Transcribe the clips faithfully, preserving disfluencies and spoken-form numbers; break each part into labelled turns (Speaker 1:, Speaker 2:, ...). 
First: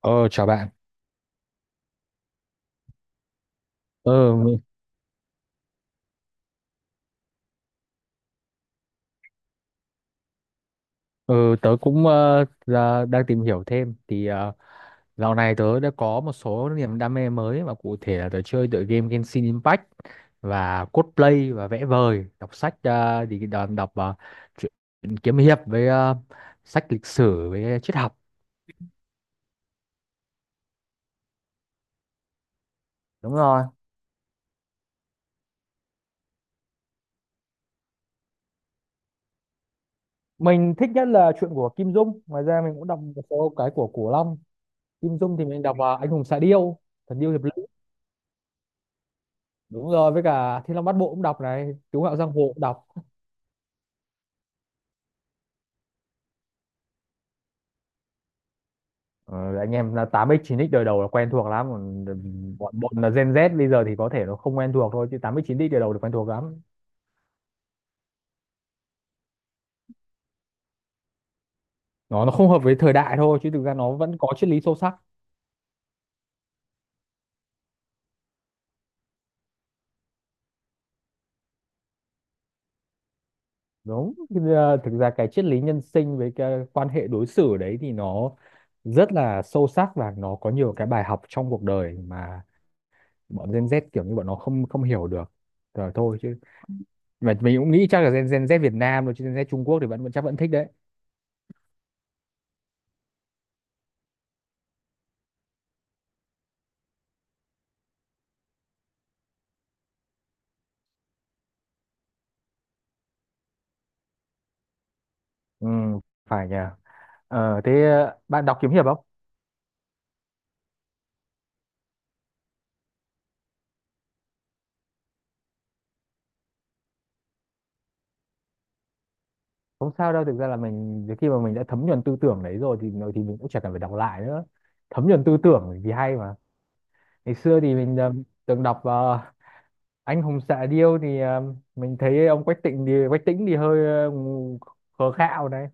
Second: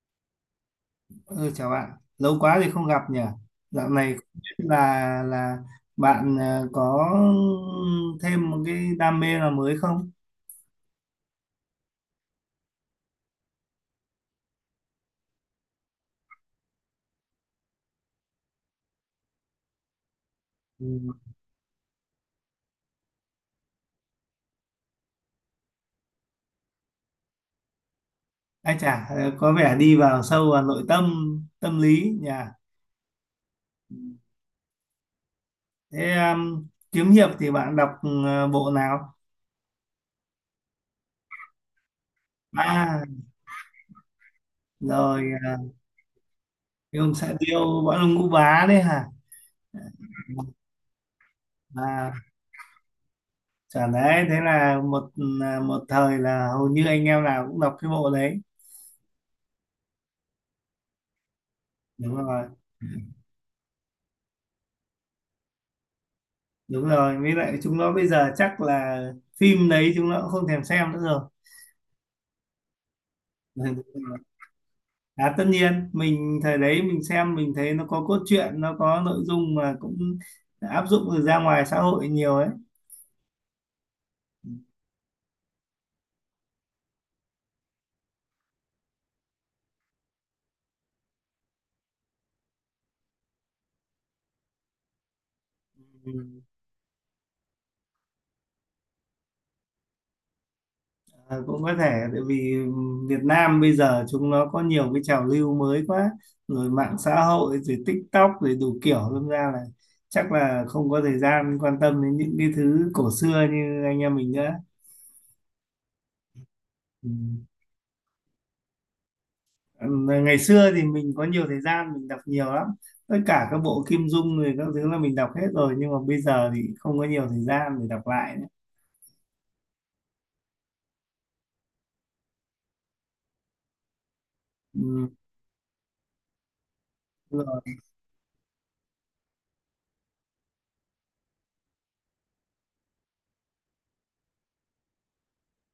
Speaker 1: Ờ, Chào bạn.
Speaker 2: Ừ, chào bạn, lâu quá thì không gặp nhỉ. Dạo này
Speaker 1: Ờ,
Speaker 2: không biết là là bạn ờ, có thêm một cái đam mê nào mới không?
Speaker 1: ờ, Tớ cũng ờ, ra- đang tìm hiểu thêm. Thì ờ, dạo này tớ đã có một số niềm đam mê mới, và cụ thể là tớ chơi tựa game Genshin Impact và
Speaker 2: Ừ.
Speaker 1: cosplay và vẽ vời, đọc sách, ờ, thì đọc, đọc ờ, truyện kiếm hiệp với ờ, sách lịch sử với triết học.
Speaker 2: Ai chả ờ, có vẻ đi vào sâu vào nội tâm tâm lý nhỉ.
Speaker 1: Đúng rồi.
Speaker 2: Thế um, kiếm hiệp thì bạn đọc ờ, bộ nào?
Speaker 1: Mình thích nhất là chuyện của Kim Dung. Ngoài ra mình cũng đọc
Speaker 2: À,
Speaker 1: một số cái của Cổ Long. Kim
Speaker 2: rồi.
Speaker 1: Dung thì mình đọc à, Anh Hùng Xạ Điêu,
Speaker 2: Uh, ông
Speaker 1: Thần Điêu
Speaker 2: xã
Speaker 1: Hiệp Lữ.
Speaker 2: điêu võ lâm ngũ bá đấy hả?
Speaker 1: Đúng rồi, với cả Thiên Long Bát Bộ cũng đọc này, Cứu
Speaker 2: À,
Speaker 1: Ngạo Giang Hồ cũng đọc.
Speaker 2: chả đấy, thế là một ừ, à, một thời là hầu như anh em nào cũng đọc cái bộ đấy.
Speaker 1: Ờ, anh em là tám x chín x đời đầu là quen thuộc lắm, còn
Speaker 2: Đúng rồi.
Speaker 1: bọn bọn là Gen Z bây giờ thì có thể nó không quen thuộc thôi, chứ tám x chín x đời đầu là quen thuộc lắm.
Speaker 2: Đúng rồi, với lại chúng nó bây giờ chắc là phim đấy chúng nó cũng không thèm xem nữa rồi.
Speaker 1: Nó nó không hợp với thời đại thôi, chứ thực ra nó vẫn có triết lý sâu sắc.
Speaker 2: À, tất nhiên mình thời đấy mình xem mình thấy nó có cốt truyện, nó có nội dung mà cũng áp dụng được ra ngoài xã hội nhiều ấy.
Speaker 1: Đúng. Thực ra thực ra cái triết lý nhân sinh với cái quan hệ đối xử đấy thì nó rất là sâu sắc, và nó có nhiều cái bài học trong cuộc đời mà bọn Gen Z kiểu như bọn nó không không hiểu được rồi
Speaker 2: Ừ.
Speaker 1: thôi. Chứ mà mình cũng nghĩ chắc là Gen, Gen Z Việt Nam rồi, chứ Gen Z Trung Quốc thì vẫn vẫn chắc vẫn thích đấy.
Speaker 2: À, cũng có thể tại vì Việt Nam bây giờ chúng nó có nhiều cái trào lưu mới quá, rồi mạng xã hội, rồi TikTok, rồi đủ kiểu, đâm ra là chắc là không có thời gian quan tâm đến những cái thứ cổ xưa như anh em mình nữa.
Speaker 1: Ừ, phải nhỉ.
Speaker 2: Ừ.
Speaker 1: Ờ, thế bạn đọc kiếm hiệp không?
Speaker 2: Ngày xưa thì mình có nhiều thời gian mình đọc nhiều lắm, tất cả các bộ Kim Dung rồi các thứ là mình đọc hết rồi, nhưng mà bây giờ thì không có nhiều thời gian để đọc lại nữa.
Speaker 1: Không sao đâu, thực ra là mình đến khi mà mình đã thấm nhuần tư tưởng đấy rồi thì rồi thì mình cũng chẳng cần phải đọc lại nữa.
Speaker 2: Ừ,
Speaker 1: Thấm nhuần tư tưởng thì hay mà. Ngày
Speaker 2: đúng
Speaker 1: xưa
Speaker 2: rồi.
Speaker 1: thì mình ờ, từng đọc ờ, anh hùng xạ điêu, thì ờ, mình thấy ông Quách Tịnh thì Quách Tĩnh thì hơi ờ, khờ khạo đấy.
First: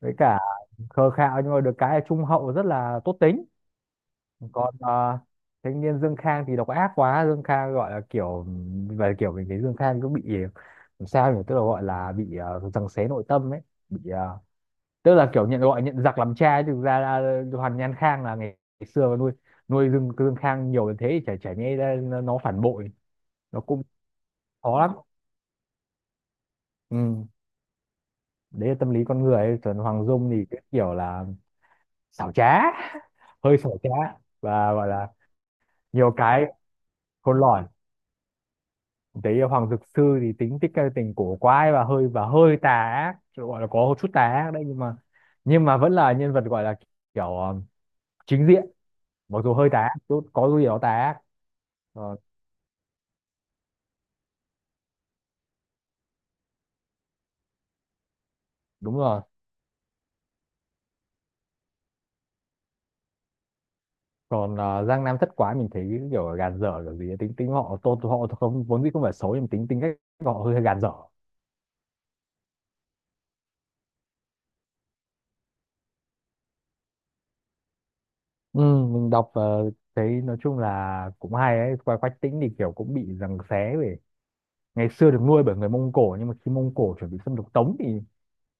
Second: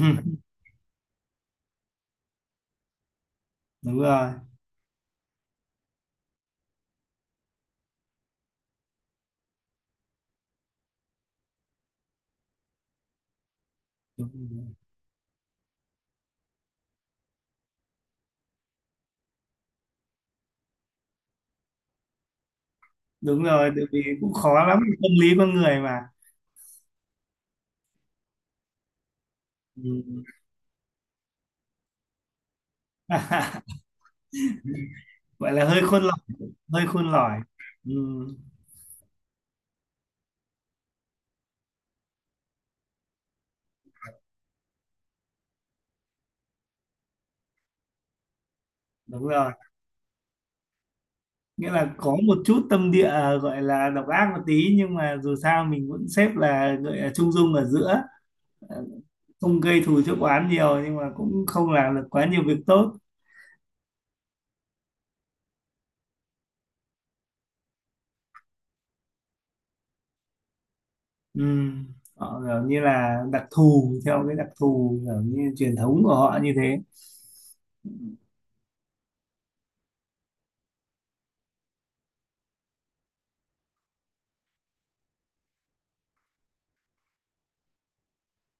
Speaker 1: Với cả khờ khạo nhưng mà được cái là trung hậu, rất là tốt tính.
Speaker 2: Đúng rồi.
Speaker 1: Còn ờ, thanh niên Dương Khang thì độc ác quá. Dương Khang gọi là kiểu, và kiểu mình thấy Dương Khang cứ bị làm sao nhỉ, tức là gọi là bị uh, giằng xé nội tâm ấy, bị ờ,
Speaker 2: Đúng rồi.
Speaker 1: tức là kiểu nhận gọi nhận giặc làm cha ấy. Thực ra là Hoàn Nhan Khang là ngày, ngày xưa nuôi nuôi Dương Dương Khang nhiều đến thế thì chả chả nhẽ ra nó nó phản bội.
Speaker 2: Đúng
Speaker 1: Nó
Speaker 2: rồi,
Speaker 1: cũng
Speaker 2: tại vì cũng khó lắm,
Speaker 1: khó lắm.
Speaker 2: tâm lý con người mà.
Speaker 1: Ừ. Đấy là tâm lý con người ấy. Còn Hoàng Dung
Speaker 2: Ừ.
Speaker 1: thì cái kiểu là xảo trá, hơi xảo trá, và gọi là
Speaker 2: Gọi là hơi khôn
Speaker 1: nhiều
Speaker 2: lỏi.
Speaker 1: cái
Speaker 2: Hơi khôn lỏi.
Speaker 1: khôn lỏi.
Speaker 2: Ừ.
Speaker 1: Đấy là Hoàng Dực Sư thì tính tích tình cổ quái, và hơi và hơi tà ác, gọi là có chút tà ác đấy, nhưng mà nhưng mà vẫn là nhân vật gọi là kiểu ờ, chính diện,
Speaker 2: Đúng
Speaker 1: mặc
Speaker 2: rồi,
Speaker 1: dù hơi tà ác chút, có gì đó tà ác.
Speaker 2: nghĩa là có
Speaker 1: Ờ,
Speaker 2: một chút tâm địa à, gọi là độc ác một tí, nhưng mà dù sao mình vẫn xếp là gọi là trung dung ở giữa,
Speaker 1: đúng rồi.
Speaker 2: không gây thù chuốc oán nhiều, nhưng mà cũng không làm được quá nhiều việc tốt.
Speaker 1: Còn ờ, Giang Nam thất quái mình thấy cái kiểu gàn dở kiểu gì ấy. Tính tính họ, tô họ không vốn dĩ không phải xấu, nhưng tính tính cách họ hơi gàn dở.
Speaker 2: Ừ. Họ kiểu như là đặc thù theo cái đặc thù kiểu như truyền thống của họ như thế.
Speaker 1: Ừ, mình đọc, ờ, thấy nói chung là cũng hay ấy. Qua Quách Tĩnh thì kiểu cũng bị giằng xé về ngày xưa được nuôi bởi người Mông Cổ, nhưng mà khi Mông Cổ chuẩn bị xâm lược Tống thì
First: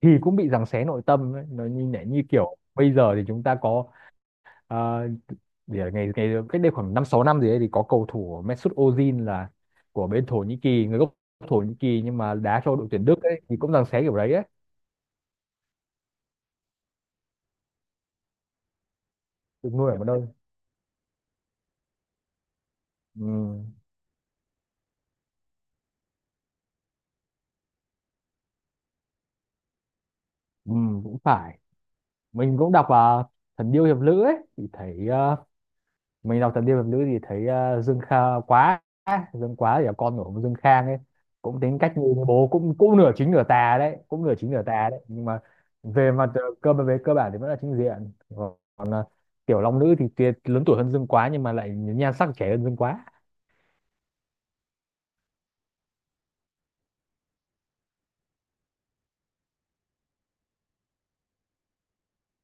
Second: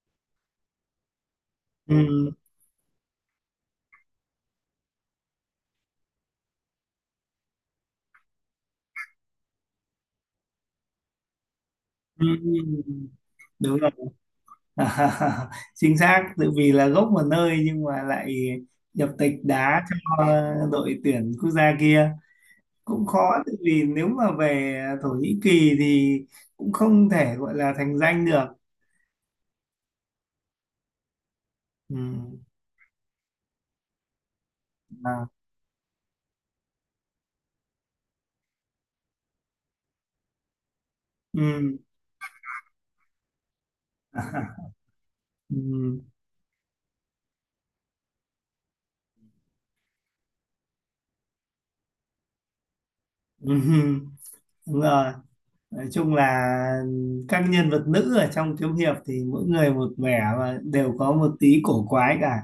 Speaker 1: thì cũng bị giằng xé nội tâm ấy. Nó như nhẹ như
Speaker 2: Ừ.
Speaker 1: kiểu bây giờ thì chúng ta có, ờ, vì là ngày ngày cách đây khoảng năm sáu năm gì đấy, thì có cầu thủ Mesut Ozil là của bên Thổ Nhĩ Kỳ, người gốc Thổ Nhĩ Kỳ nhưng
Speaker 2: Ừ.
Speaker 1: mà đá cho đội tuyển Đức ấy, thì cũng
Speaker 2: Đúng
Speaker 1: giằng
Speaker 2: rồi.
Speaker 1: xé kiểu đấy ấy,
Speaker 2: Chính xác, tự vì là gốc một nơi nhưng mà lại nhập tịch
Speaker 1: được
Speaker 2: đá
Speaker 1: nuôi ở một nơi.
Speaker 2: cho đội tuyển quốc gia kia, cũng khó tự
Speaker 1: Ừ,
Speaker 2: vì nếu mà về Thổ Nhĩ Kỳ thì cũng không thể gọi là thành danh được.
Speaker 1: ừ, cũng phải.
Speaker 2: Ừ.
Speaker 1: Mình cũng đọc là Thần Điêu Hiệp Lữ ấy thì thấy,
Speaker 2: À.
Speaker 1: ờ, mình đọc Thập Niên Hiệp Nữ thì thấy ờ, Dương Kha quá, Dương Quá thì là con của ông Dương Khang ấy, cũng
Speaker 2: Ừ.
Speaker 1: tính cách như bố, cũng cũng nửa chính nửa tà đấy, cũng nửa chính nửa tà đấy nhưng mà
Speaker 2: Ừ.
Speaker 1: về mặt ờ, cơ về cơ bản thì vẫn là chính diện. Còn ờ, Tiểu Long Nữ thì tuyệt, lớn tuổi hơn Dương Quá nhưng mà lại nhan sắc trẻ hơn Dương Quá.
Speaker 2: Ừ, đúng rồi, nói chung là các nhân vật nữ ở trong kiếm hiệp thì mỗi người một vẻ và đều có một tí cổ quái cả.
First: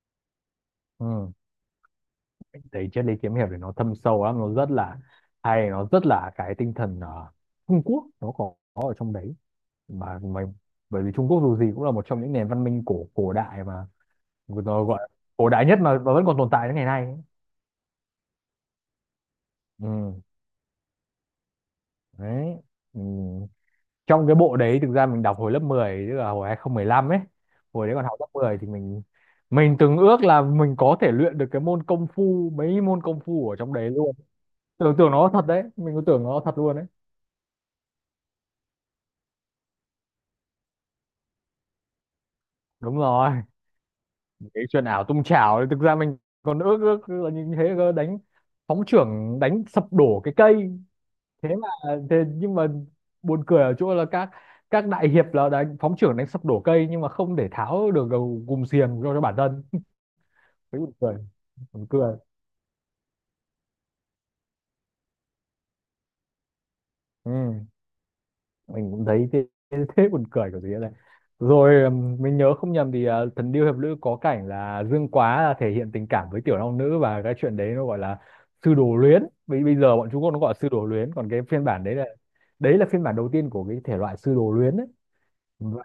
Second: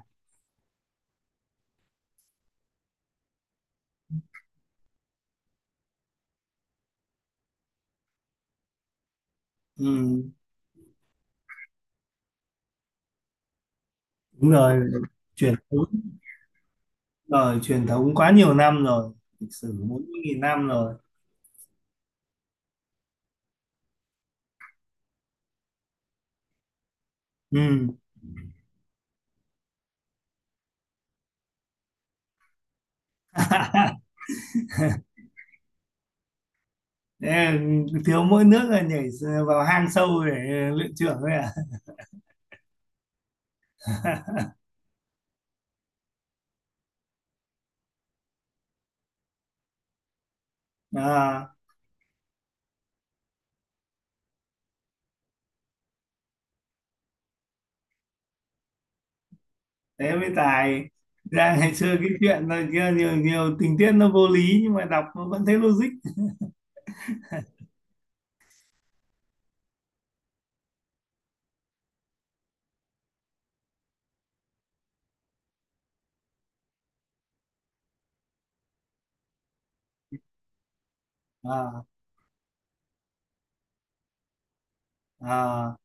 Speaker 1: Ừ. Thấy triết lý kiếm hiệp thì nó thâm sâu lắm, nó rất là hay, nó rất là cái tinh thần ờ, Trung Quốc nó có, có ở trong đấy. Mà
Speaker 2: Ừ,
Speaker 1: mình, bởi vì Trung Quốc dù gì cũng là một trong những nền văn minh cổ cổ đại mà,
Speaker 2: đúng
Speaker 1: nó
Speaker 2: rồi,
Speaker 1: gọi là cổ
Speaker 2: truyền
Speaker 1: đại nhất mà,
Speaker 2: thống.
Speaker 1: mà vẫn còn tồn tại đến ngày nay ấy.
Speaker 2: Rồi truyền thống quá nhiều năm rồi, lịch sử bốn
Speaker 1: Ừ.
Speaker 2: mươi nghìn năm rồi.
Speaker 1: Đấy. Ừ. Trong cái bộ đấy thực ra mình đọc hồi lớp mười, tức là hồi hai không một lăm ấy.
Speaker 2: Ừ.
Speaker 1: Hồi đấy còn học lớp mười thì mình mình từng ước là mình có thể luyện được cái môn công phu, mấy môn công phu ở trong đấy luôn. Tưởng tưởng nó thật đấy, mình cứ tưởng nó thật luôn đấy.
Speaker 2: Thế thiếu mỗi nước là nhảy vào hang sâu để luyện trưởng thôi à?
Speaker 1: Đúng rồi. Cái chuyện ảo tung chảo ấy, thực ra mình còn ước ước là như thế cơ, đánh phóng chưởng đánh sập đổ cái cây. Thế
Speaker 2: À,
Speaker 1: mà thế nhưng mà buồn cười ở chỗ là các các đại hiệp là đánh phóng trưởng đánh sập đổ cây, nhưng mà không để tháo được gầu gùm xiềng cho cho bản thân.
Speaker 2: thế mới
Speaker 1: Thấy
Speaker 2: tài.
Speaker 1: buồn cười,
Speaker 2: Ra ngày
Speaker 1: buồn
Speaker 2: xưa cái
Speaker 1: cười.
Speaker 2: chuyện là kia nhiều, nhiều tình tiết nó vô lý nhưng mà đọc nó vẫn thấy logic.
Speaker 1: Ừ, mình cũng thấy thế, thế, Thế buồn cười kiểu gì này. Rồi ừm, mình nhớ không nhầm thì ờ, Thần Điêu Hiệp Lữ có cảnh là Dương Quá là thể hiện tình cảm với Tiểu Long Nữ, và cái chuyện đấy nó gọi là sư đồ luyến. Bây bây giờ bọn Trung Quốc nó gọi là sư đồ luyến, còn cái phiên
Speaker 2: À.
Speaker 1: bản đấy là, đấy là phiên bản đầu tiên của cái thể loại sư đồ luyến ấy.
Speaker 2: À.
Speaker 1: và,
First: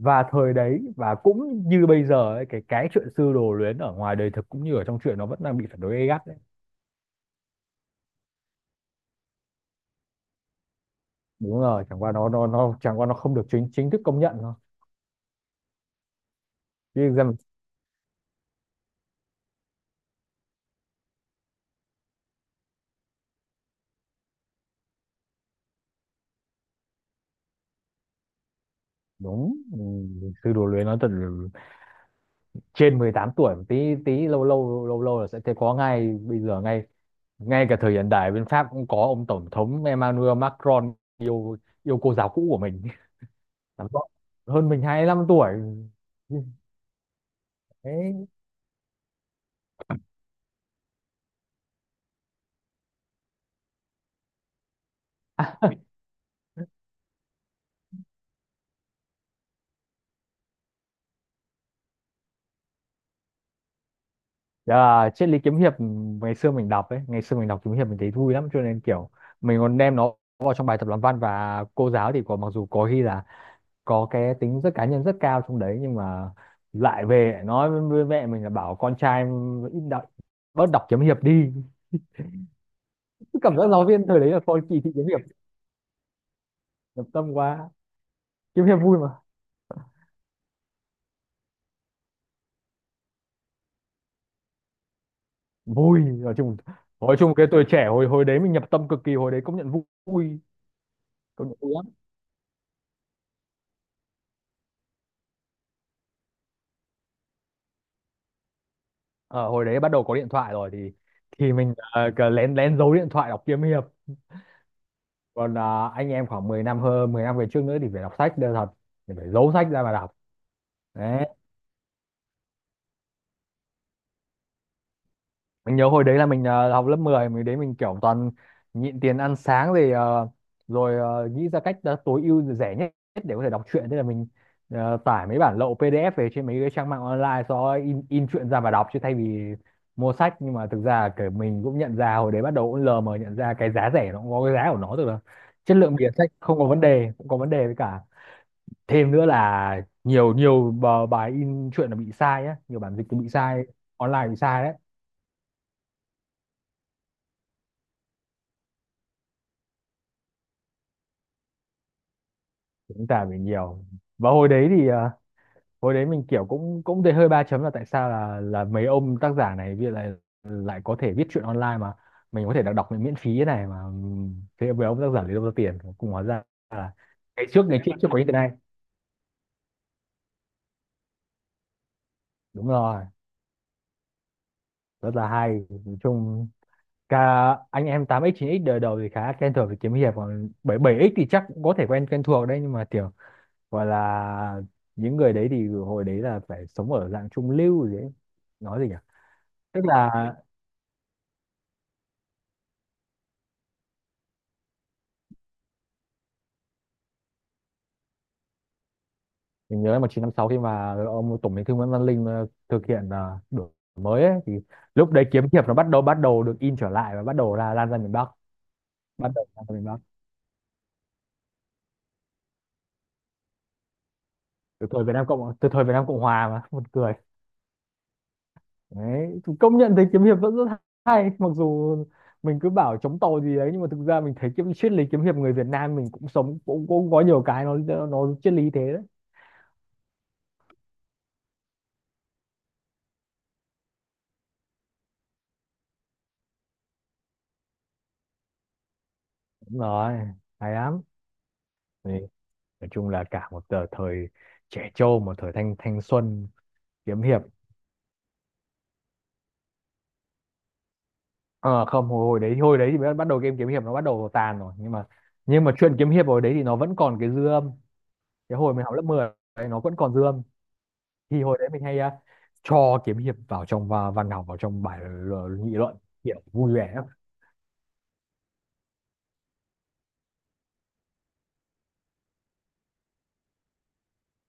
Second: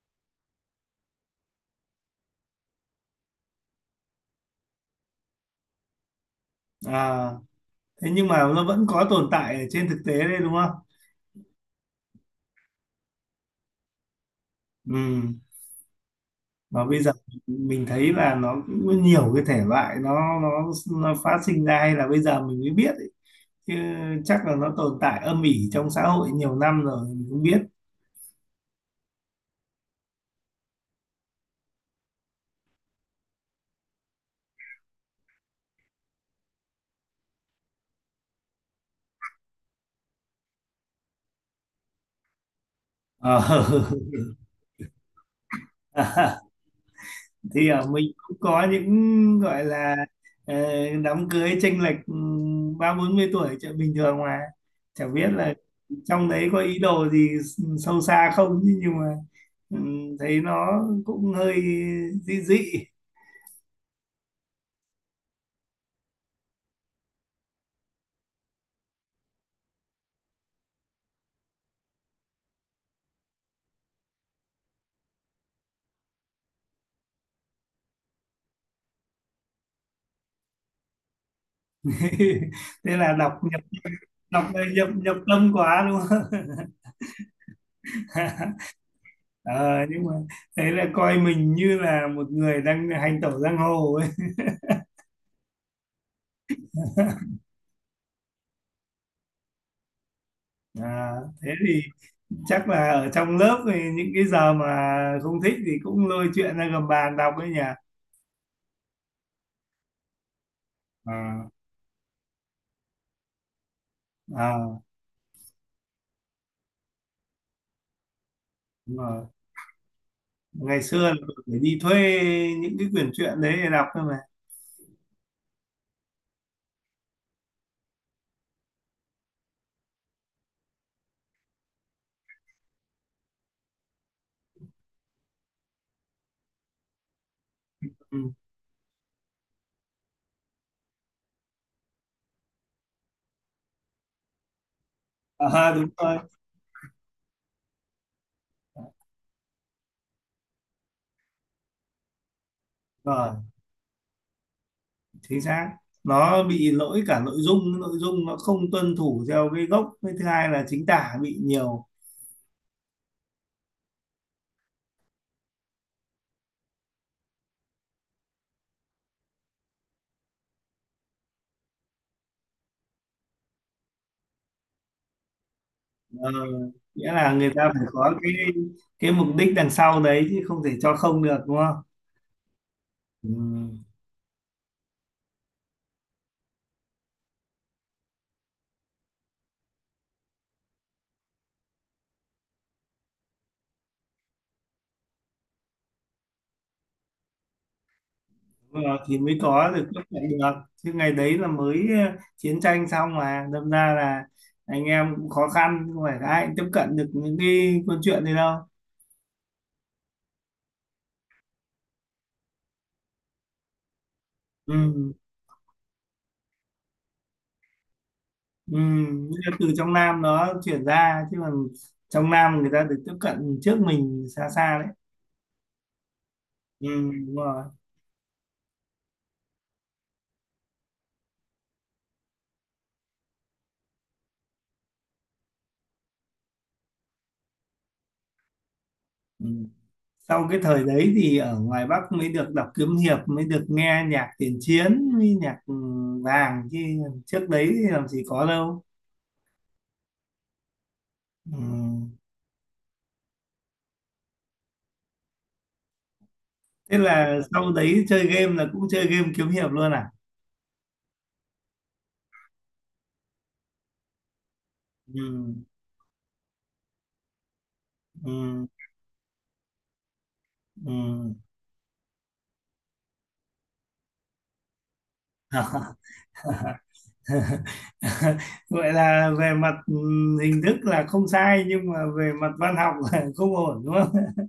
Speaker 1: và thời đấy và cũng như bây giờ ấy, cái cái chuyện sư đồ luyến ở ngoài đời thực cũng như ở trong truyện nó vẫn đang bị phản đối gay gắt đấy.
Speaker 2: À, thế nhưng mà nó vẫn có tồn tại ở trên thực tế đấy đúng không?
Speaker 1: Đúng rồi, chẳng qua nó nó nó chẳng qua nó không được chính chính thức công nhận thôi,
Speaker 2: Ừ. Và
Speaker 1: chứ
Speaker 2: bây giờ
Speaker 1: thực ra mà-
Speaker 2: mình thấy là nó cũng có nhiều cái thể loại nó nó nó phát sinh ra hay là bây giờ mình mới biết ấy. Chứ chắc là nó tồn tại âm ỉ trong xã hội nhiều năm rồi mình cũng biết.
Speaker 1: đúng ừ, sư đồ luyến nó thật là, trên mười tám tuổi một tí, tí lâu lâu lâu lâu là sẽ thấy có ngay. Bây giờ, ngay ngay cả thời hiện đại bên Pháp cũng có ông tổng thống Emmanuel Macron yêu, yêu cô giáo cũ của mình.
Speaker 2: Ờ.
Speaker 1: Làm rõ. Hơn mình hai mươi lăm tuổi.
Speaker 2: Thì ở mình
Speaker 1: Thế.
Speaker 2: cũng có những gọi là ờ, đám cưới chênh lệch ừ, ba bốn mươi tuổi chuyện bình thường mà, chẳng biết là trong đấy có ý đồ gì sâu xa không chứ, nhưng mà ừ, thấy nó cũng hơi dị dị.
Speaker 1: Dạ, triết lý kiếm hiệp, ừ, ngày xưa mình đọc ấy, ngày xưa mình đọc kiếm hiệp mình thấy vui lắm, cho nên kiểu mình còn đem nó vào trong bài tập làm văn, và cô giáo thì có, mặc dù có khi là có cái tính rất cá nhân rất cao trong đấy, nhưng mà lại về nói với mẹ mình là bảo con trai ừ, ít đọc bớt đọc kiếm hiệp đi.
Speaker 2: Thế là đọc
Speaker 1: Cứ cảm
Speaker 2: nhập
Speaker 1: giác giáo viên thời đấy là
Speaker 2: đọc
Speaker 1: coi
Speaker 2: ờ,
Speaker 1: kỳ
Speaker 2: nhập
Speaker 1: thị kiếm
Speaker 2: nhập
Speaker 1: hiệp.
Speaker 2: tâm quá đúng không?
Speaker 1: Nhập tâm quá. Kiếm hiệp vui mà.
Speaker 2: Ờ, nhưng mà thế là coi mình như là một người đang hành tẩu giang hồ ấy.
Speaker 1: Vui, nói chung nói chung cái tuổi trẻ hồi hồi đấy mình nhập tâm cực kỳ, hồi đấy công nhận vui,
Speaker 2: À,
Speaker 1: công
Speaker 2: thế
Speaker 1: nhận vui
Speaker 2: thì
Speaker 1: lắm.
Speaker 2: chắc là ở trong lớp thì những cái giờ mà không thích thì cũng lôi chuyện ra gầm bàn đọc ấy nhỉ.
Speaker 1: Ờ, hồi đấy bắt đầu có điện thoại rồi thì,
Speaker 2: À.
Speaker 1: thì mình ờ, cứ lén lén giấu điện thoại đọc kiếm hiệp.
Speaker 2: À,
Speaker 1: Còn ờ, anh em khoảng mười năm, hơn mười năm về trước nữa, thì phải đọc sách đều thật,
Speaker 2: đúng
Speaker 1: thì
Speaker 2: rồi.
Speaker 1: phải giấu sách ra mà đọc.
Speaker 2: Ngày xưa là
Speaker 1: Đấy,
Speaker 2: tôi phải đi thuê những cái quyển truyện đấy để đọc thôi mà.
Speaker 1: mình nhớ hồi đấy là mình ờ, học lớp mười, mình đấy mình kiểu toàn nhịn tiền ăn sáng, rồi ờ, rồi ờ, nghĩ ra cách ờ, tối ưu rẻ nhất để có thể đọc truyện. Thế là mình ờ, tải mấy bản lậu pê đê ép về trên mấy cái trang mạng online, sau đó in in
Speaker 2: Ừ.
Speaker 1: truyện ra và đọc chứ thay vì mua sách. Nhưng mà thực ra kiểu mình cũng nhận ra hồi đấy, bắt đầu cũng lờ mờ nhận ra cái giá rẻ nó cũng có cái giá của nó, tức là
Speaker 2: À,
Speaker 1: chất
Speaker 2: đúng
Speaker 1: lượng bìa
Speaker 2: rồi.
Speaker 1: sách không có vấn đề, cũng có vấn đề, với cả thêm nữa là nhiều nhiều bờ- bài in truyện là bị sai á, nhiều bản dịch thì bị
Speaker 2: Rồi.
Speaker 1: sai online bị sai đấy.
Speaker 2: Chính xác, nó bị lỗi cả nội dung, nội dung nó không tuân thủ theo cái gốc, với thứ hai là chính tả bị nhiều.
Speaker 1: Dũng cảm mình nhiều. Và hồi đấy thì à, hồi đấy mình kiểu cũng cũng thấy hơi ba chấm là tại sao là là mấy ông tác giả này bây giờ lại lại có thể viết truyện online mà mình có thể đọc đọc miễn phí thế này mà, ừm, thế mấy ông tác giả lấy đâu ra tiền cùng. Hóa
Speaker 2: Ờ,
Speaker 1: ra là
Speaker 2: nghĩa là
Speaker 1: ngày
Speaker 2: người
Speaker 1: trước
Speaker 2: ta
Speaker 1: ngày
Speaker 2: phải
Speaker 1: trước chưa
Speaker 2: có
Speaker 1: có như thế
Speaker 2: cái
Speaker 1: này.
Speaker 2: cái mục đích đằng sau đấy chứ không thể cho không được đúng không?
Speaker 1: Đúng rồi,
Speaker 2: Ừ.
Speaker 1: rất là hay nói chung. Cả anh em tám x chín x đời đầu thì khá Quen thuộc với kiếm hiệp, còn bảy mươi bảy x thì chắc cũng có thể quen quen thuộc đấy, nhưng mà kiểu gọi là những người đấy thì hồi đấy là phải sống ở dạng trung lưu gì đấy, nói
Speaker 2: Đúng
Speaker 1: gì nhỉ?
Speaker 2: rồi, thì mới có
Speaker 1: Tức
Speaker 2: được tiếp
Speaker 1: là
Speaker 2: cận được, chứ ngày đấy là mới ờ, chiến tranh xong mà đâm ra là anh em cũng khó khăn, không phải ai cũng tiếp cận được những cái câu chuyện này đâu.
Speaker 1: mình nhớ một nghìn chín trăm năm mươi sáu, khi mà ông Tổng Bí thư Nguyễn Văn Linh ờ, thực hiện ờ, đổi mới ấy, thì lúc
Speaker 2: Ừ.
Speaker 1: đấy kiếm hiệp nó bắt đầu bắt đầu được in trở lại và bắt đầu là lan ra miền Bắc,
Speaker 2: Ừ.
Speaker 1: bắt
Speaker 2: Nhưng
Speaker 1: đầu
Speaker 2: mà
Speaker 1: lan
Speaker 2: từ
Speaker 1: ra miền
Speaker 2: trong
Speaker 1: Bắc.
Speaker 2: Nam nó chuyển ra chứ còn trong Nam người ta được tiếp cận trước mình xa xa
Speaker 1: Từ
Speaker 2: đấy.
Speaker 1: thời Việt Nam Cộng từ thời Việt Nam Cộng Hòa mà buồn
Speaker 2: Ừ.
Speaker 1: cười.
Speaker 2: Đúng rồi.
Speaker 1: Đấy, thì công nhận thấy kiếm hiệp vẫn rất hay, mặc dù mình cứ bảo chống tàu gì đấy nhưng mà thực ra mình thấy kiếm triết lý kiếm hiệp người Việt Nam mình cũng sống cũng, cũng có nhiều cái nó nó triết lý thế đấy.
Speaker 2: Ừ. Sau cái thời đấy thì ở ngoài Bắc mới được đọc kiếm hiệp, mới được nghe nhạc tiền chiến với nhạc ừ, vàng, chứ trước đấy thì làm gì có đâu.
Speaker 1: Đúng rồi, hay lắm.
Speaker 2: Ừ.
Speaker 1: Thì nói chung là cả một tờ- thời trẻ trâu, một thời thanh thanh xuân.
Speaker 2: Thế
Speaker 1: Kiếm
Speaker 2: là
Speaker 1: hiệp,
Speaker 2: sau đấy chơi game là cũng chơi game kiếm hiệp luôn à?
Speaker 1: ờ không, hồi, hồi đấy hồi đấy thì bắt bắt đầu game kiếm hiệp nó bắt đầu tàn rồi, nhưng mà
Speaker 2: Ừ,
Speaker 1: nhưng mà chuyện kiếm hiệp hồi đấy thì nó vẫn còn cái dư âm, cái
Speaker 2: ừ,
Speaker 1: hồi mình học lớp mười đấy, nó vẫn còn dư âm.
Speaker 2: ừ.
Speaker 1: Thì hồi đấy mình hay à, cho kiếm hiệp vào trong và văn học vào trong bài l- nghị luận, kiểu vui vẻ lắm.
Speaker 2: Vậy là về mặt ừ, hình thức là không sai nhưng mà về mặt văn học là không ổn đúng không?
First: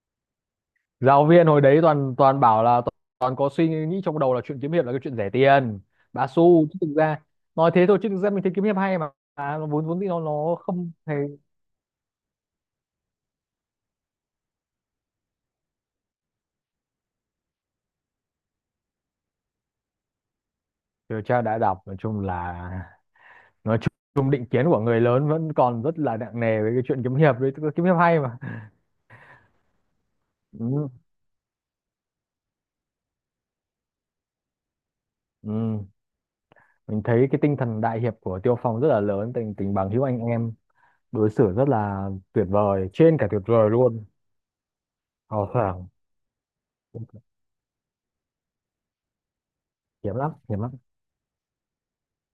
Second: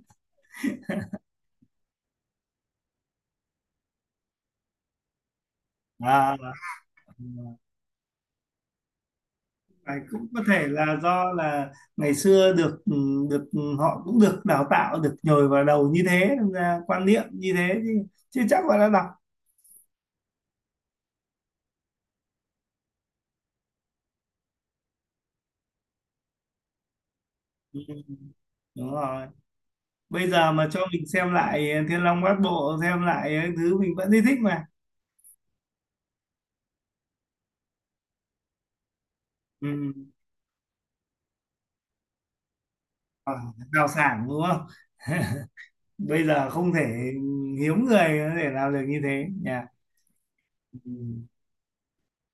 Speaker 1: Giáo viên hồi đấy toàn toàn bảo là toàn, toàn có suy nghĩ trong đầu là chuyện kiếm hiệp là cái chuyện rẻ tiền bá
Speaker 2: À,
Speaker 1: xu, chứ thực ra nói thế thôi chứ thực ra mình thấy kiếm hiệp hay mà, à, nó vốn
Speaker 2: à,
Speaker 1: vốn dĩ nó
Speaker 2: cũng có
Speaker 1: nó
Speaker 2: thể
Speaker 1: không
Speaker 2: là
Speaker 1: hay.
Speaker 2: do là ngày xưa được ừ, được ừ, họ cũng được đào tạo, được nhồi vào đầu như thế nên ra quan niệm như thế chứ, chứ chắc là đã đọc.
Speaker 1: Điều tra đã đọc, nói chung là nói chung định kiến của người lớn vẫn còn rất là nặng nề với cái chuyện kiếm hiệp đấy, tức là
Speaker 2: Ừ,
Speaker 1: kiếm hiệp hay mà.
Speaker 2: đúng rồi. Bây giờ mà cho
Speaker 1: Ừ.
Speaker 2: mình xem lại ờ, Thiên Long Bát Bộ xem lại cái thứ mình vẫn thấy thích mà.
Speaker 1: Ừ. Mình thấy cái tinh thần đại hiệp của Tiêu Phong rất là lớn, tình tình bằng
Speaker 2: Ừ.
Speaker 1: hữu anh em đối xử rất là tuyệt vời, trên cả
Speaker 2: Ờ,
Speaker 1: tuyệt vời
Speaker 2: đào
Speaker 1: luôn.
Speaker 2: sản đúng không?
Speaker 1: Hào sảng.
Speaker 2: Bây giờ không thể, hiếm người để làm được như thế nhỉ.
Speaker 1: Hiếm lắm, hiếm lắm.
Speaker 2: Ừ.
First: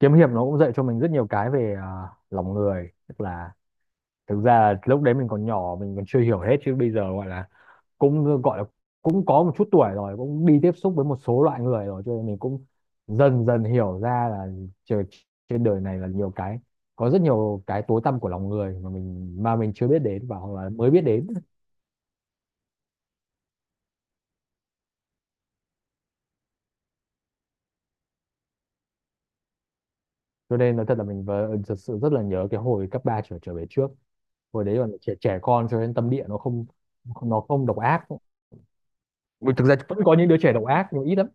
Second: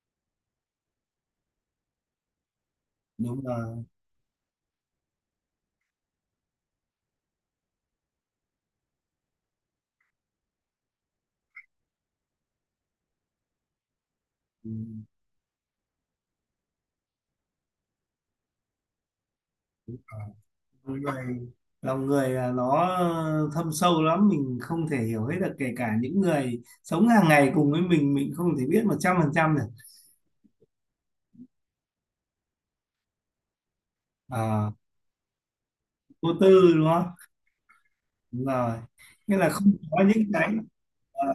Speaker 1: Kiếm hiệp nó cũng dạy cho mình rất nhiều cái về à, lòng người, tức
Speaker 2: Đúng
Speaker 1: là
Speaker 2: rồi.
Speaker 1: thực ra là lúc đấy mình còn nhỏ mình còn chưa hiểu hết, chứ bây giờ gọi là cũng gọi là cũng có một chút tuổi rồi, cũng đi tiếp xúc với một số loại người rồi cho nên mình cũng dần dần hiểu ra là
Speaker 2: Ừ.
Speaker 1: trời, trên đời này là nhiều cái, có rất nhiều cái tối tăm của lòng người mà mình mà mình chưa biết đến, và hoặc là mới biết
Speaker 2: Con
Speaker 1: đến.
Speaker 2: người, lòng người là nó ờ, thâm sâu lắm, mình không thể hiểu hết được, kể cả những người sống hàng ngày cùng với mình mình không thể biết một trăm phần trăm được.
Speaker 1: Cho nên nói thật là mình vờ- ừ, thật sự rất là nhớ cái hồi cấp ba trở trở về trước. Hồi
Speaker 2: Ờ,
Speaker 1: đấy còn trẻ trẻ con cho nên tâm địa
Speaker 2: vô
Speaker 1: nó không,
Speaker 2: tư đúng không?
Speaker 1: nó không độc ác.
Speaker 2: Đúng rồi, nghĩa là
Speaker 1: Ừ, thực
Speaker 2: không
Speaker 1: ra vẫn
Speaker 2: có
Speaker 1: có những
Speaker 2: những
Speaker 1: đứa trẻ
Speaker 2: cái
Speaker 1: độc ác nhưng ít lắm.
Speaker 2: ờ,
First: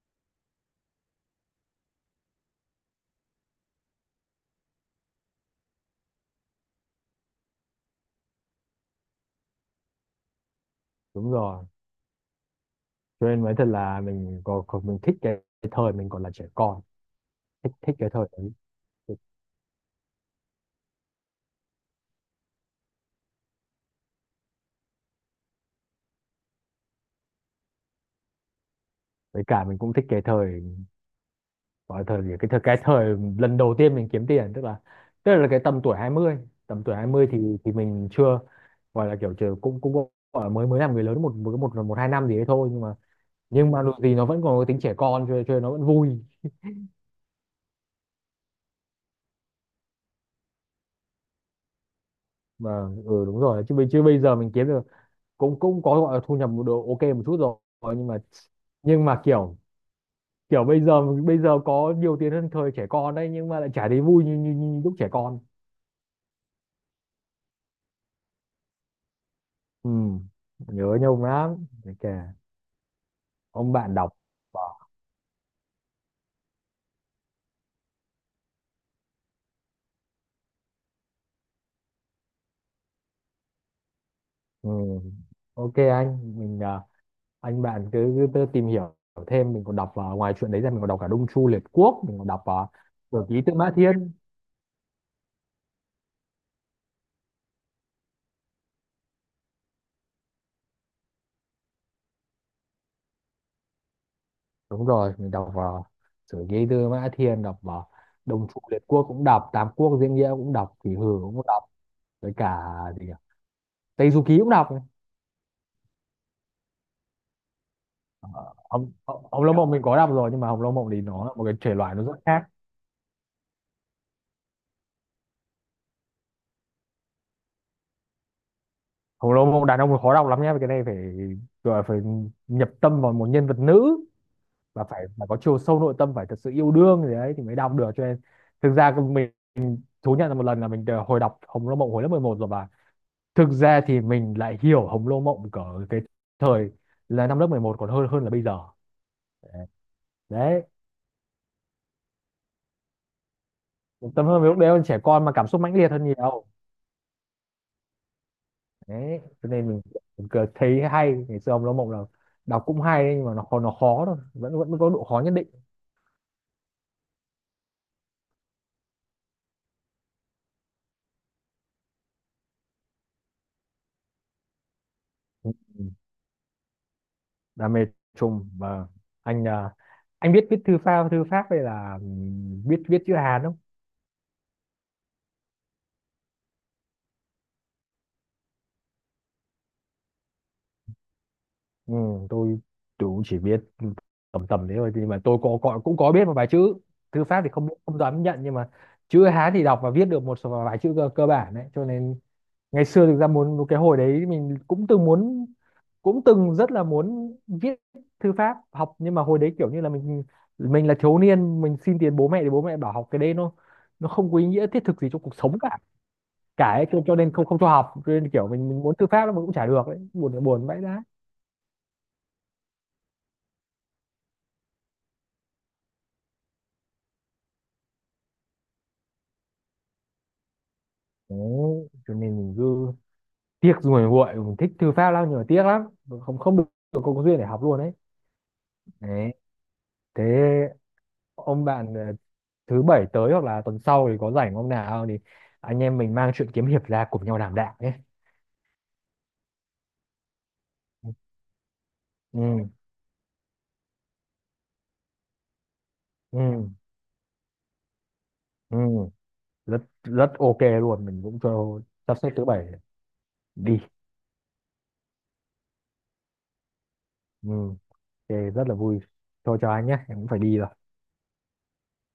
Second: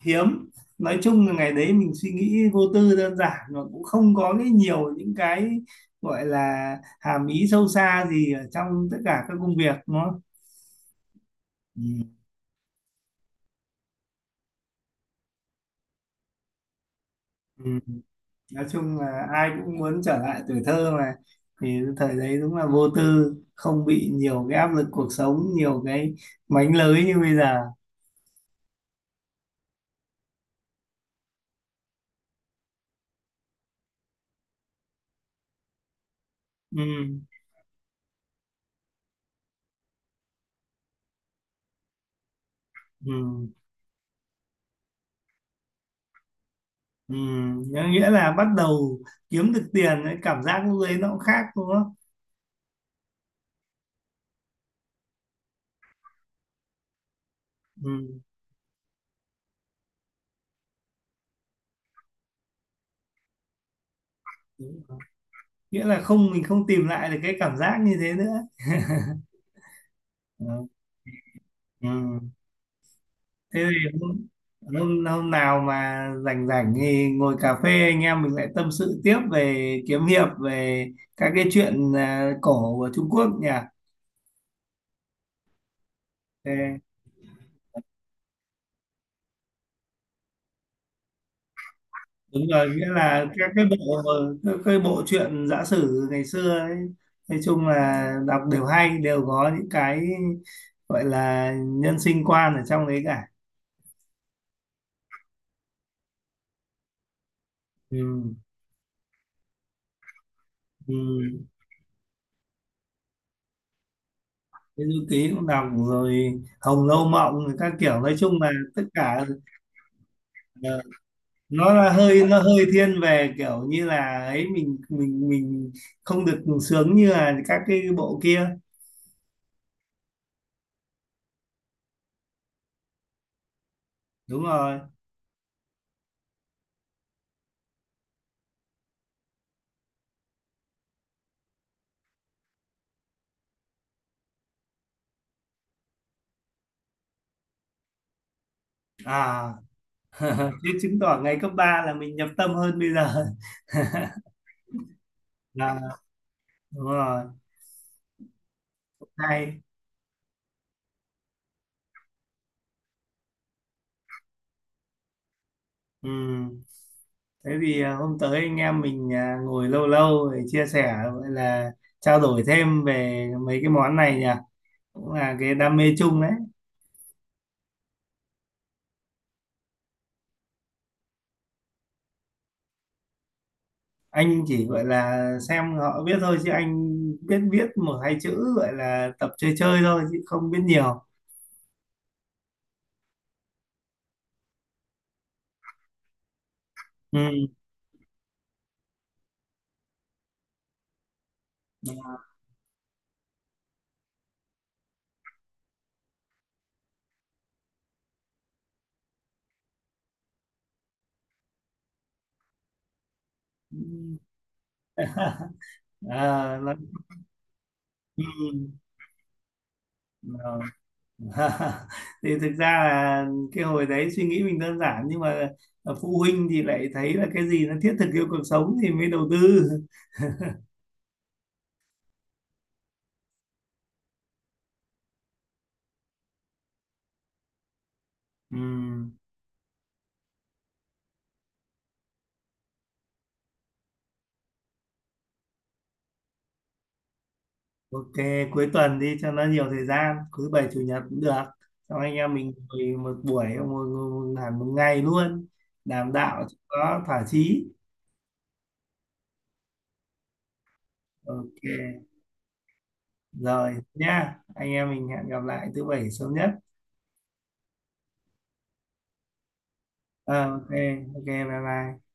Speaker 2: hiếm, nói chung là ngày đấy mình suy nghĩ vô tư đơn giản mà cũng không có cái nhiều những cái gọi là hàm ý sâu xa gì ở trong tất cả các công việc nó.
Speaker 1: Đúng rồi,
Speaker 2: Ừ.
Speaker 1: cho nên nói thật là mình có, có mình thích cái, cái thời mình còn là trẻ con. Thích
Speaker 2: Ừ.
Speaker 1: Thích cái thời đấy.
Speaker 2: Nói chung là ai cũng muốn trở lại tuổi thơ mà, thì thời đấy đúng là vô tư, không bị nhiều cái áp lực cuộc sống, nhiều cái mánh lới như bây giờ.
Speaker 1: Với cả mình cũng thích cái thời, gọi là thời gì, cái thời cái thời lần đầu tiên mình kiếm tiền, tức là tức là cái tầm tuổi hai mươi tầm tuổi hai
Speaker 2: Ừ.
Speaker 1: mươi thì thì mình chưa, gọi là kiểu chưa, cũng cũng gọi là mới, mới làm người lớn một một một, một hai năm gì đấy thôi, nhưng mà
Speaker 2: Ừ.
Speaker 1: nhưng mà dù gì nó vẫn còn cái tính trẻ con cho cho nên nó vẫn vui
Speaker 2: Ừ. Nghĩa là bắt đầu kiếm được tiền cái cảm giác lúc đấy nó cũng khác đúng không?
Speaker 1: mà. Ừ đúng rồi, chứ bây chứ bây giờ mình kiếm được cũng cũng có gọi là thu nhập một độ ok một chút rồi, nhưng mà nhưng mà kiểu kiểu bây giờ bây giờ có nhiều tiền hơn thời trẻ con đấy nhưng mà lại chả thấy vui như như,
Speaker 2: Ừ.
Speaker 1: như lúc trẻ con.
Speaker 2: Nghĩa là không mình không tìm lại được cái cảm giác như thế nữa.
Speaker 1: Ừ.
Speaker 2: Ừ.
Speaker 1: Nhớ Nhung lắm.
Speaker 2: Ừ.
Speaker 1: Đấy kìa,
Speaker 2: Thế
Speaker 1: ông bạn
Speaker 2: thì
Speaker 1: đọc.
Speaker 2: hôm, hôm hôm nào mà rảnh rảnh thì ngồi cà phê anh em mình lại tâm sự tiếp về kiếm hiệp, về các cái chuyện à, cổ của Trung Quốc nhỉ.
Speaker 1: Ừ, ok anh mình,
Speaker 2: Thế-
Speaker 1: à, anh bạn cứ, cứ tự tìm hiểu thêm. Mình còn đọc vào, ngoài chuyện đấy ra mình còn đọc cả Đông Chu Liệt Quốc, mình còn đọc
Speaker 2: Đúng rồi,
Speaker 1: vào
Speaker 2: nghĩa
Speaker 1: Sử
Speaker 2: là
Speaker 1: ký
Speaker 2: các
Speaker 1: Tư
Speaker 2: cái
Speaker 1: Mã
Speaker 2: bộ
Speaker 1: Thiên.
Speaker 2: các cái bộ truyện giã sử ngày xưa ấy, nói chung là đọc đều hay, đều có những cái gọi là nhân sinh quan ở trong đấy cả.
Speaker 1: Đúng rồi, mình đọc vào Sử ký Tư Mã Thiên, đọc vào
Speaker 2: Ừ.
Speaker 1: Đông Chu Liệt Quốc cũng đọc, Tám Quốc Diễn Nghĩa cũng đọc,
Speaker 2: Ừ.
Speaker 1: kỷ Hử cũng đọc, với cả gì nhỉ? Tây Du Ký cũng đọc.
Speaker 2: Cái du ký cũng đọc rồi, Hồng Lâu Mộng rồi các kiểu, nói
Speaker 1: Ờ,
Speaker 2: chung là tất
Speaker 1: Hồng,
Speaker 2: cả.
Speaker 1: Hồng Hồng Lâu Mộng mình có đọc rồi, nhưng mà Hồng Lâu
Speaker 2: ờ,
Speaker 1: Mộng thì nó là một cái
Speaker 2: nó
Speaker 1: thể
Speaker 2: là
Speaker 1: loại nó rất
Speaker 2: hơi nó
Speaker 1: khác.
Speaker 2: hơi thiên về kiểu như là ấy, mình mình mình không được sướng như là các cái bộ kia.
Speaker 1: Khổng lồ mộng đàn ông là khó đọc lắm nhé, cái này phải gọi là phải nhập tâm vào một nhân vật nữ,
Speaker 2: Đúng rồi.
Speaker 1: và phải phải có chiều sâu nội tâm, phải thật sự yêu đương gì đấy thì mới đọc được. Cho nên thực ra cái mình, mình thú nhận là một lần là mình đã hồi đọc Hồng Lô Mộng hồi lớp mười một rồi, và thực ra thì mình lại hiểu Hồng Lô Mộng cỡ cái thời là năm lớp mười một còn hơn, hơn là bây giờ.
Speaker 2: À,
Speaker 1: Đấy,
Speaker 2: thế chứng tỏ ngày cấp ba là mình nhập tâm hơn bây giờ.
Speaker 1: tâm hơn với lúc đấy còn trẻ con mà cảm xúc mãnh
Speaker 2: Là
Speaker 1: liệt hơn nhiều.
Speaker 2: đúng rồi.
Speaker 1: Đấy cho
Speaker 2: Hay.
Speaker 1: nên mình, mình cứ thấy hay ngày xưa, Hồng Lô Mộng là đọc cũng hay đấy, nhưng mà nó khó, nó khó thôi, vẫn vẫn có độ khó nhất định.
Speaker 2: Ừ. Thế thì à, hôm tới anh em mình à, ngồi lâu lâu để chia sẻ, gọi là trao đổi thêm về mấy cái món này nhỉ, cũng là
Speaker 1: Ừ.
Speaker 2: cái đam mê chung đấy.
Speaker 1: Đam mê chung, và anh, à, anh biết viết thư pháp, thư pháp hay là biết viết chữ Hán không?
Speaker 2: Anh chỉ gọi là xem họ biết thôi, chứ anh biết biết một hai chữ gọi là tập chơi chơi thôi chứ không biết nhiều.
Speaker 1: Ừ, tôi tôi cũng chỉ biết tầm tầm thế thôi, nhưng mà tôi có, có cũng có biết một vài chữ. Thư pháp
Speaker 2: Ừ.
Speaker 1: thì không, không dám nhận, nhưng mà chữ Hán thì đọc và viết được một số vài chữ cơ, cơ bản đấy. Cho nên ngày xưa thực ra muốn, cái hồi đấy mình cũng từng muốn, cũng từng rất là muốn viết thư pháp học, nhưng mà hồi đấy kiểu như là mình mình là thiếu niên, mình xin tiền bố mẹ thì bố mẹ bảo học cái đấy nó nó không có ý nghĩa thiết thực gì trong cuộc sống cả.
Speaker 2: À, nó-.
Speaker 1: Cãi cho, cho nên không, không cho học, cho nên kiểu
Speaker 2: Ừ.
Speaker 1: mình mình muốn thư pháp nó mà cũng chả được đấy, buồn
Speaker 2: Rồi.
Speaker 1: buồn vãi đái.
Speaker 2: Thì thực ra là cái hồi đấy suy nghĩ mình đơn giản, nhưng mà phụ huynh thì lại thấy là cái gì nó thiết thực, yêu cuộc sống thì mới đầu tư.
Speaker 1: Đấy cho nên mình cứ tiếc ruồi muội, mình thích thư pháp lắm nhưng mà tiếc lắm, không không được, không có duyên để học luôn đấy.
Speaker 2: Ừ.
Speaker 1: Đấy, thế ông bạn, ờ, thứ bảy tới hoặc là tuần sau thì có rảnh hôm nào thì anh em mình mang chuyện kiếm hiệp ra cùng nhau đảm đạo nhé.
Speaker 2: Ok, cuối tuần đi cho nó nhiều thời gian, cuối bảy chủ nhật cũng được. Xong anh em
Speaker 1: ừ
Speaker 2: mình ngồi một buổi, một, một, một, hẳn một ngày luôn, đàm đạo
Speaker 1: ừ
Speaker 2: cho nó thỏa chí.
Speaker 1: ừ Rất rất ok luôn, mình cũng
Speaker 2: Ok,
Speaker 1: cho sắp xếp thứ bảy
Speaker 2: rồi
Speaker 1: đi.
Speaker 2: nhá, anh em mình hẹn gặp lại thứ bảy sớm nhất.
Speaker 1: Ừ ok, rất là vui. Thôi chào anh nhé, em cũng
Speaker 2: Ờ,
Speaker 1: phải đi rồi.
Speaker 2: ok, ok, bye bye.